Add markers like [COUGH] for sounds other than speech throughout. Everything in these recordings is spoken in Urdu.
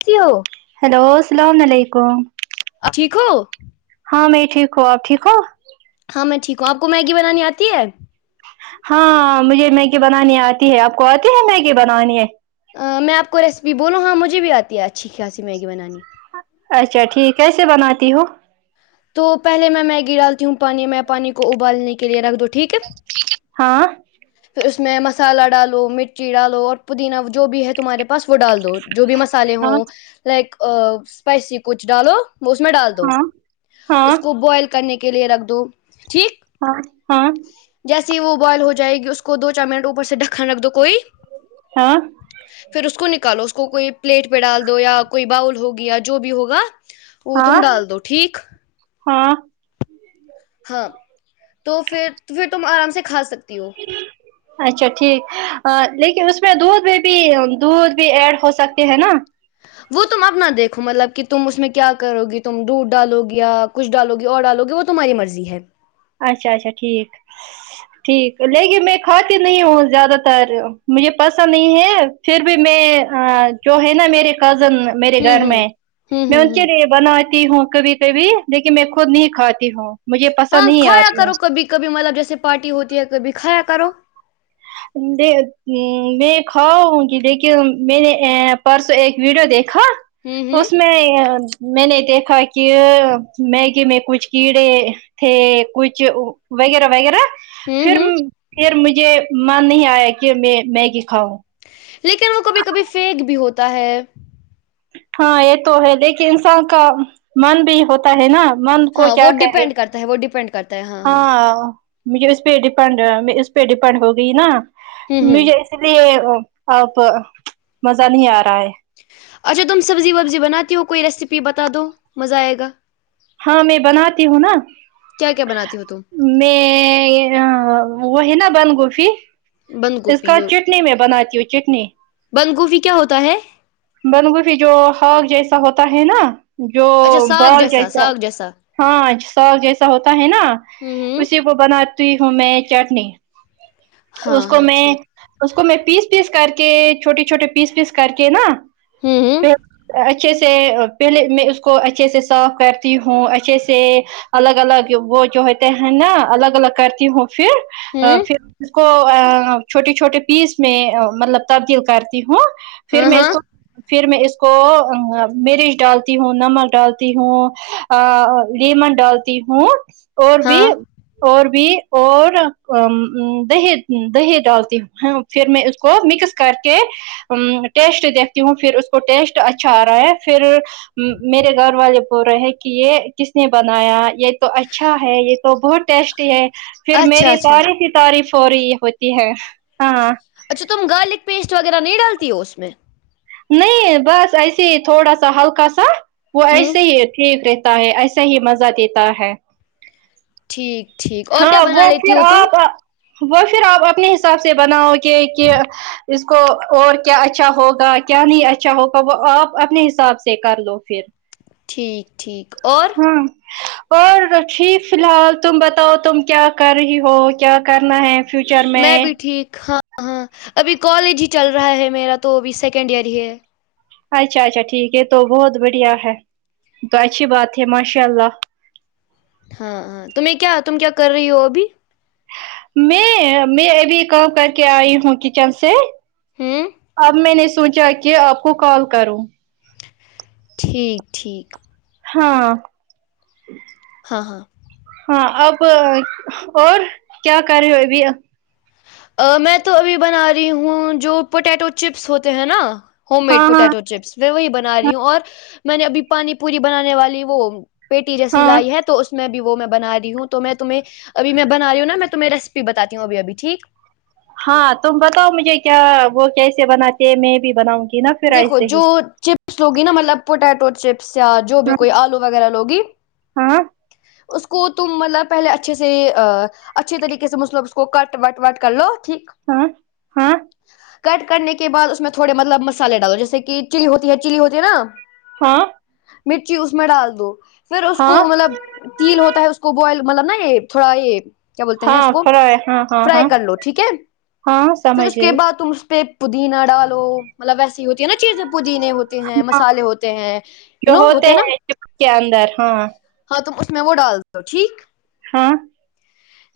تی ہو [UNINTELLIGIBLE] ہیلو السلام علیکم ٹھیک ہو ہاں میں ٹھیک ہوں آ ٹھیک ہو ہاں میں ٹھیک ہوں آپ کو میگینانی آتی ہے [UNINTELLIGIBLE] ہاں مجھے میگی بنانی آتی ہے آپ کو آتی ہے میگی بنانی میں آپ کو ریسیپی بولوں ہاں مجھے بھی آتی ہے اچھی خاصی میگی بنانی اچھا ٹھیک کیسے بناتی ہو تو پہلے میں میگی ڈالتی ہوں پانی میں پانی کو ابالنے کے لیے رکھ دو ٹھیک ہے ہاں پھر اس میں مسالہ ڈالو مچی ڈالو اور پودینہ جو بھی ہے تمہارے پاس وہ ڈال دو جو بھی مسالحے ہاں ہوں لائک اسپائسی کچھ ڈالو وہ اس میں ڈال دو ہاں ہاں اس کو بوائل کرنے کے لیے رکھ دو ٹھیک ہاں ہاں جیسیے ہی وہ بوائل ہو جائے گی اس کو دو چار منٹ اوپر سے ڈکن رکھ دو کوئی ج [INAUDIBLE] پھر اس کو نکالو اس کوئی پلیٹ پہ ڈال دو یا کوئی باؤل ہوگی یا جو بھی ہوگا وہ ہاں تم ڈال دو ٹھیک ہاں ہاں تو پھر پھر تم آرام سے کھا سکتی ہو ج [INAUDIBLE] اچھا ٹھیک لیکن اس میں دودھ میں بھی دودھ بھی ایڈ ہو سکتے ہیں نا وہ تم اپنا دیکھو مطلب کہ تم اس میں کیا کروی تم دودھ ڈالو گی یا کچھ ڈالو گی اور ڈالو گی وہ تو تمہاری مرضی ہے اچھا اچھا ٹھیک ٹھیک لیکن میں کھاتے نہیں ہوں زیادہ تر مجھے پسند نہیں ہے پھر بھی میں جو ہے نا میرے کزن میرے ہوں گھر ہوں میں ہوں میں ہوں ان کے ہوں لیے بناتی ہوں کبھی کبھی لیکن میں خود نہیں کھاتی ہوں مجھ ہاں کھایا کرو کبھی کبھی مطلب جیسے پارٹی ہوتی ہے کبھی کھایا کرو میں کھاؤں دیکھیے میں نے پرسوں ایک ویڈیو دیکھا ہوں تو ہوں اس میں میں نے دیکھا کہ میگی میں کچھ کیڑے تھ کچھ وغیرہ وغیرہ ہوں پھر ہوں پھر مجھے من نہیں آیا کہ میں میگی کھاؤں لیکن وہ کبھی کبھی فیک بھی ہوتا ہے ہاں یہ تو ہے لیکن انسان کا من بھی ہوتا ہے نا من کو ہاں کیا وہ کرے ڈیپینڈ کرتا ہے وہ ڈیپینڈ کرتا ہاں مجھے اس پہ ڈیپینڈ اس پہ ڈیپینڈ ہوگئی نا ہوں ہوں مجھے اس لیے اب مزہ نہیں آ رہا ہے اچھا تم سبزی وبزی بناتی ہو کوئی ریسیپی بتا دو مزہ آئے گا ہاں میں بناتی ہوں نا کیا کیا بناتی ہو تم میں وہ ہے نا بند گوفی بند اس گوبھی کا چٹنی میں بناتی ہوں چٹنی بند گوبی کیا ہوتا ہے بندگوفی جو ہگ جیسا ہوتا ہے نا جو اچھا ساگ بال جیسا ساگ ہاں ساگ جیسا ہوتا ہے نا ہوں ہوں اسی کو بنا ہوں میں چٹنی ہاں اس کو ہاں میں ٹھیک اس کو میں پیس پیس کر کے چھوٹے چھوٹے پیس پیس کر کے نا ہوں ہوں پ اچھے سے پہلے میں اس کو اچھے سے صاف کرتی ہوں اچھے سے الگ الگ وہ جو ہوتے ہیں نا الگ الگ کرتی ہوں پھر ہوں پھر اس کو چھوٹے چھوٹے پیس میں مطلب تبدیل کرتی ہوں پھر ہاں میں اس ہاں کو پھر میں اس کو مرچ ڈالتی ہوں نمک ڈالتی ہوں لیمن ڈالتی ہوں اور بھی ہاں اور بھی اور دہی دہی ڈالتی ہوں پھر میں اس کو مکس کر کے ٹیسٹ دیک ہوں پھر اس کو ٹیسٹ اچھا آ رہا ہے پھر میرے گھر والے ب رہے کہ یہ کس نے بنایا یہ تو اچھا ہے یہ تو بہت ٹیسٹی ہے پھر اچھا میری اچھا تعریف ہی تعریف ہو رہی ہوتی ہے ہاں اچھا تم گارلک پیسٹ وغیرہ نہیں ڈالتی ہو اس میں نہیں بس ایسے ہی تھوڑا سا ہلکا سا وہ ہوں ایسے ہی یہ ٹھیک رت ہے ایسا ہی مزہ دیتا ہے ٹھیک ٹھیک اور کیا ہاں بنا وہ لیتی پھر ہو تم آپ وہ پھر آپ اپنے حساب سے بناؤ گے کہ اس کو اور کیا اچھا ہوگا کیا نہیں اچھا ہوگا وہ آپ اپنے حساب سے کر لو پھر ٹھیک ٹھیک اور ہاں اور ٹیک فی الحال تم بتاؤ تم کیا کر رہی ہو کیا کرنا ہے میں بھی ٹھیک ہاں ہاں ابھی کالج ہی چل رہا ہے میرا تو ابھی سیکنڈ ایئر ہی ہے اچھا اچھا ٹھیک ہے تو بہت بڑھیا ہے تو اچھی بات ہے ماشاء اللہ ہاں ہاں تمہیں کیا تم کیا کر رہی ہو ابھی میں میں ابھی کام کر کے آئی ہوں کچن سے ہوں اب میں نے سوچا کہ آپ کو کال کروں ٹھیک ٹھیک ہاں ہاں ہاں [UNINTELLIGIBLE] ہاں اب اور کیا کر رہے ہو ابھی [UNINTELLIGIBLE] میں تو ابھی بنا رہی ہوں جو پوٹیٹو چپس ہوتے ہیں نا ہوم ہاں میڈ ہاں پوٹیٹو چپس میں وہی بنا رہی ہوں اور میں نے اب پانی پوری بنانے والی وہ پیٹی جیسی ہاں لائی ہے تو اس میں بھی وہ میں بنا رہی ہوں تو میں تمہیں ابھی میں ب رہی ہ نا میں تمہیں ریسپ بات ہوں ابھی ٹھیک ہاں تم بتاؤ مجھے کیا وہ کیسے بناتے میں بھی بناؤں گی نا پھر دیکھو ایسے جو ہی چ چپس لوگی نا مطلب پوٹیٹو چپس یا جو بھی ہاں کوئی آلو وغیرہ لوگی ہاں [UNINTELLIGIBLE] اس کو تم مطلب پہلے اچھے سے اچھے طریقے سے مطلب اس کو کٹ وٹ وٹ کر لو ٹھیک ہاں [UNINTELLIGIBLE] کٹ کرنے کے بعد اس میں تھوڑے مطلب مسالے ڈالو جیسے کہ چلی ہوتی ہے چلی ہوتی ہے نا ہاں [UNINTELLIGIBLE] مرچی اس میں ڈال دو پھر اس کو ہاں مطلب [UNINTELLIGIBLE] تیل ہوتا ہے اس کو بوائل مطلب نا یہ تھوڑا یہ کیا بولتے ہیں اس ہاں کو فرائے ہاں ہاں فرائی ہاں کر لو ٹھیک ہے ہاں پھر سمجھ اس کے گئی بعد تم اس پہ پودینہ ڈالو مطلب ویسی ہوتی ہے نا چیزیں پودینے ہوتی ہیں مسالے ہوتے ہیں یو جو نو ہوتے ہیں نا چپ کے اندر ہاں ہاں تو تم اس م میں وہ ڈال دو ٹھیک [UNINTELLIGIBLE] ہاں [UNINTELLIGIBLE]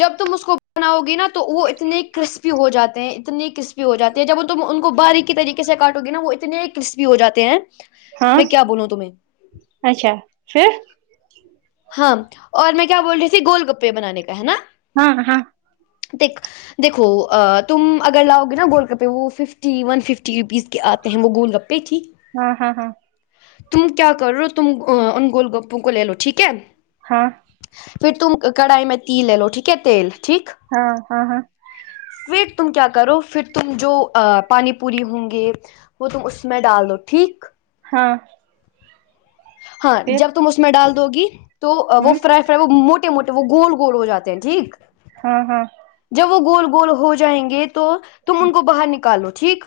جب تم اس کو بناؤ گی نا تو وہ اتنے کرسپی ہو جاتے ہیں اتنی کرسپی ہو جاتی ہے جب وہ تم ان کو باریی طریقے سے کاٹو گی نا وہ اتنے کرسپی ہو جاتے ہیں ہاں میں کیا بولوں تمہیں اچھا پھر ہاں اور میں کیا بول رہی تھی گول گپے بنانے کا ہے نا ہاں ہاں [UNINTELLIGIBLE] د ایک [UNINTELLIGIBLE] دیکھو تم اگر لاؤ گے نا گولڈ کپے وہ ففٹی ون ففٹی روپیز کے آتے ہیں وہ گولڈ کپے پھی [UNINTELLIGIBLE] ہاں ہاں ہاں تم کیا کر رہو تم انگول گپو کو لے لو ٹھیک ہے ہاں پھر تم کڑھائی میں تیل لے لو ٹھیک ہے تیل ٹھیک ہاں ہاں ہاں فیٹ تم کیا کرو پھر تم جو پانی پوری ہوں گے وہ تم اس میں ڈال دو ٹھیک ہاں ہاں پھر جب تم اس میں ڈال دو گی تو وہ ہوں فرائی ھر وہ موٹے موٹے وہ گول گول ہو جاتے ہیں ٹھیک ہوں ہوں جب وہ گول گول ہو جائیں گے تو تم ان کو باہر نکالو ٹھیک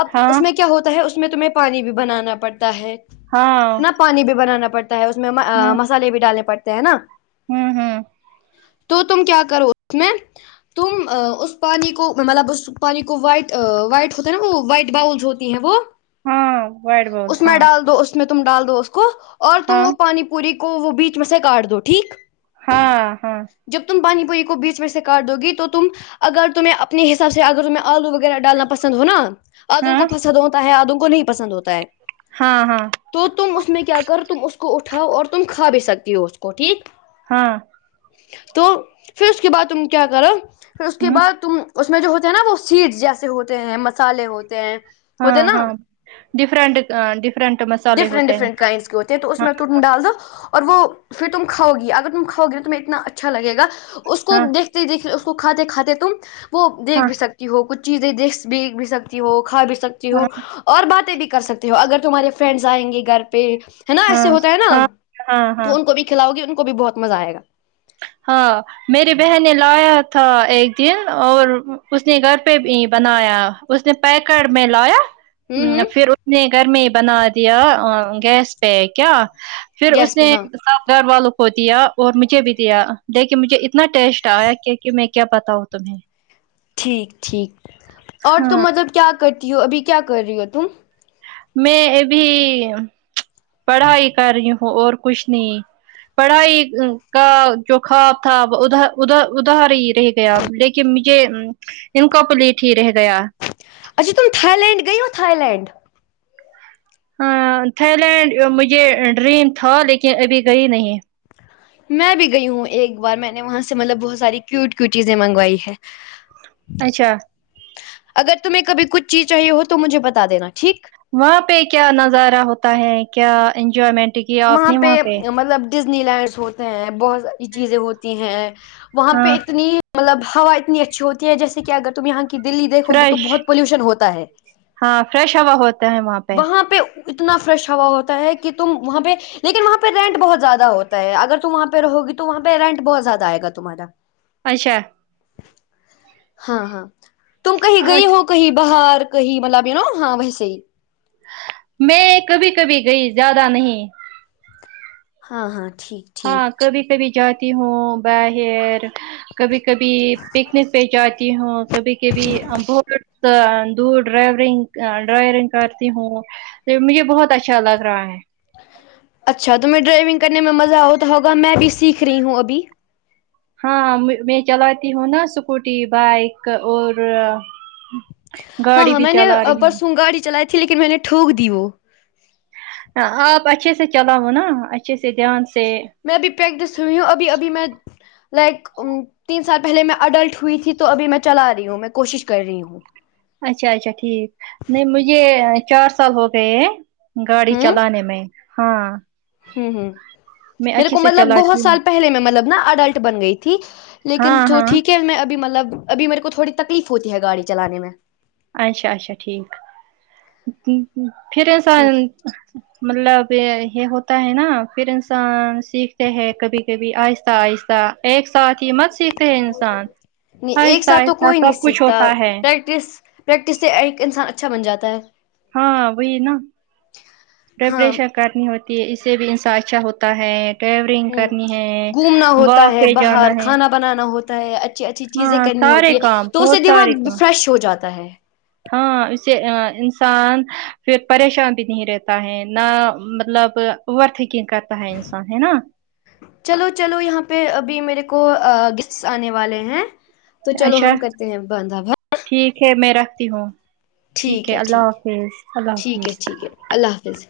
اب اس ہاں میں کیا ہوتا ہے اس میں تمہیں پانی بھی بنانا پڑتا ہے [UNINTELLIGIBLE] ہاں [UNINTELLIGIBLE] نا پانی بھی بنانا پڑتا ہے اس میں ہوں مسالے بھی ڈالنے پڑتے ہیں نا [UNINTELLIGIBLE] ہوں ہوں [UNINTELLIGIBLE] تو تم کیا کر اس میں تم اس پانی کو مطلب اس پانی کو وائٹ وائٹ ہوتا ہے نا وہ وائٹ باؤلز ہو [UNINTELLIGIBLE] ہے وہ ہاں وائٹ بال [UNINTELLIGIBLE] اس میں ہاں ڈال دو اس میں تم ڈال دو اس کو اور تم ہاں وہ پانی پوری کے کو وہ بیچ میں سے کاٹ دو ٹھیک [UNINTELLIGIBLE] ہاں ہاں [UNINTELLIGIBLE] جب تم پانی پوی کو بیچ میں سے کاٹ دو گی تو تم اگر تمہیں اپنے حساب سے اگر تمہیں آلو وغیرہ ڈالنا پسند ہوناا ادوں ہاں کو پسند ہوتا ہے ادوں کو نہیں پسند ہوتا ہے ہاں ہاں [UNINTELLIGIBLE] تو تم اس میں کیا کر تم اس کو اٹھاؤ اور تم کھا بھی سکتی ہو اس کو ٹھیک ہاں [UNINTELLIGIBLE] تو پھر اس کے بعد تم کیا کرو پھر اس کے ہوں بعد تم اس میں جو ہوتے ہیں نا وہ سیڈس جیسے ہوتے ہیں مسالحے ہوتے ہیں ہاں ہوتے ہیں نا ہاں [UNINTELLIGIBLE] ڈفرنٹ ڈفرنٹ مسالے ڈفرنٹ ہوتے ہیں ڈفرنٹ کائنڈس کے ہوتے ہیں تو اس ہاں میں تم ڈال دو اور وہ پھر تم کھاؤ گی اگر تم کھاؤ گی تو تمہیں اتنا اچھا لگ گا اس کو ہاں دیکھ دیکھ اس کو کھاتے کھاتے تم وہ دیکھ ہاں بھی سکتے [UNINTELLIGIBLE] ہو کچھ چیزیں دیکھ بھی بھی سکتی ہو کھا بھی سکتی ہو ہاں اور باتیں بھی کر سکتے ہو اگر تمہارے فرینڈس آئیں گے گھر پہ ہے نا ہاں ایسے ہوتا ہے نا ہاں [UNINTELLIGIBLE] ہاں ہاں تو ان کو بھی کھلاؤ گی ان کو بھی بہت مزہ آ گا ہاں [UNINTELLIGIBLE] میری بہن نے لایا تھا ایک دن اور اس نے گھر پہ بھی بنایا اس نے پیکٹ میں لایا [UNINTELLIGIBLE] ہوں ہوں پھر اس نے گھر میں ہی بنا دیا گیس پہ کیا پھر اس گیس پہ نے ہاں سب گھر والوں کو دیا اور مجھے بھی دیا لیکے مجھے اتنا ٹیسٹ آیا کیک میں کیا بتاؤوں تمہیں [UNINTELLIGIBLE] ٹھیک ٹھیک اور تم ہاں مطلب کیا کرتی ہو ابھی کیا کر رہی ہو تم [UNINTELLIGIBLE] میں ابھی پڑھائی کر رہی ہوں اور کچھ نہیں پڑھائی کا جو خواب تھا وہ اد اد ادھار ہی رہے [UNINTELLIGIBLE] گیا لیکن مجھے ان کا پلیٹ ہی رہ گیا [UNINTELLIGIBLE] اچا تم تھائیلینڈ گوا تھاائیلینڈ ہاں تھائی لینڈ مجھے ڈریم تھا لیکن ابھی گئی نہیں میں بھی گئی ہوں ایک بار میں نے وہاں سے مطلب بہت ساری کیوٹ کی چیزیں منگوائی ہے اچھا [INAUDIBLE] اگر تمہیں کبھی کچھ چیز چاہی ہو تو مجھے بتا دینا ٹھیک وہاں پہ کیا نظارہ ہوتا ہے کیا انجوائمنٹ کیا آپ وہاں نے پہ مطلب ڈزنی لینڈس ہوتے ہیں بہت ساری چیزیں ہوتی ہیں وہاں پہ ہاں اتنی [UNINTELLIGIBLE] مطلب ہوا اتنی اچھی ہوتی ہے جیسے کہ اگر تم یہاں کی دلیی دھو گی تو فریش بہت پلیوشن ہوتا ہے ہاں فریش ہوا ہوتا ہے وہاں پہ وہاں پہ اتنا فریش ہوا ہوتا ہے کہ تم وہاں پہ لیکن وہاں پہ رینٹ بہت زیادہ ہوتا ہے اگر تم وہاںہ رہو گی تو وہاں پ رٹ بہت زیاد آئے گا تمہارے [INAUDIBLE] اچھا ہاں ہاں تم کہیں گئی ہوگ کہیں باہر کہیں مطلب یو نا ہاں ویسے ہی میں کبھی کبھی گئی زیادہ نہیں ہاں ہاں ٹھیک ہاں ٹھیک کبھی کبھی جاتی ہوں باہر کبھی کبھی پکنک پہ جاتی ہوں کبھی کبھی بہت تو دور ڈرائیورنگ ڈرائیورنگ کرتی ہوں مجھے بہت اچھا لگ رہا ہے اچھا تو میں ڈرائیونگ کرنے میں مزہ ہوتا ہوگا میں بھی سیکھ رہی ہوں ابھی ہاں میں چلاتی ہوں نا اسکوٹی بائک اور ہاں گاڑی ہاں بھی میں نے چلا رہی ہوں پرسوں گاڑی چلائی تھی لیکن میں نے ٹوک دی وہ ہ آپ اچھے سے چلاؤ نا اچھے سے دھیان سے میں ابھی پیکٹس ہوئی ہوں ابھی ابھی میں لائک تین سال پہلے میں اڈلٹ ہوئی تھی تو ابھی میں چلا رہی ہوں میں کوشش کر رہی ہوں اچھا اچھا ٹھیک نہیں مجھے چار سال ہو گئے ہیں گاڑی ہوں چلانے میں ہاں ہوں ہ میں میرے اچھے کو سے مطلب چلاتی بہت ہوں سال پہلے میں مطلب نا اڈلٹ بن گئی تھی لیکن ہاں تو ہاں ٹھیک ہے میں ابھی مطلب ابھی میرے کو تھوڑی تکلیف ہوتی ہے گاڑی چلانے میں اچھا اچا ٹھیک پھر انسان ٹھیک مطلب یہ ہوتا ہے نا پھر انسان سیکھتے ہیں کبھی بھی آہستہ آہستہ ایک ساتھ ہی مت سیکھتے ہیں انسان نہیں ایک آہستہ ساتھ تو آہستہ کوئی نہیں سب کچھ سیکھتا ہوتا ہے پریکٹس پریکٹس سے ایک انسان اچھا بن جاتا ہے ہاں وہی نا ہاں رپریشن کرنی ہوتی ہے اس سے بھی انسان اچھا ہوتا ہے کیورنگ ہ کرنی ہے گھومنا وا ہوتا ہے پہ جانا باہر ہے کھانا بنانا ہوتا ہے اچھی اچھی چیزیں ہاں کرنی سارے ہوتی ہے کام تو اس سے بہت سارے دماغ کام فریش ہو جاتا ہے ہاں اسے انسان پھر پریشان بھی نہیں رہتا ہے نہ مطلب اوور تھنکنگ کر تا ہے انسان ہےا چلو چلو یہاں پہ ابھی میرے کو گیسٹس آنے والے ہیں تو چلو اچھا ہم کرتے ہیں بنداب ٹھیک ہے میں رکھتی ہوں ٹھیک ہے اللہ حافظ اللہ ٹھیک ہے حافظ ٹھیک ہے اللہ حافظ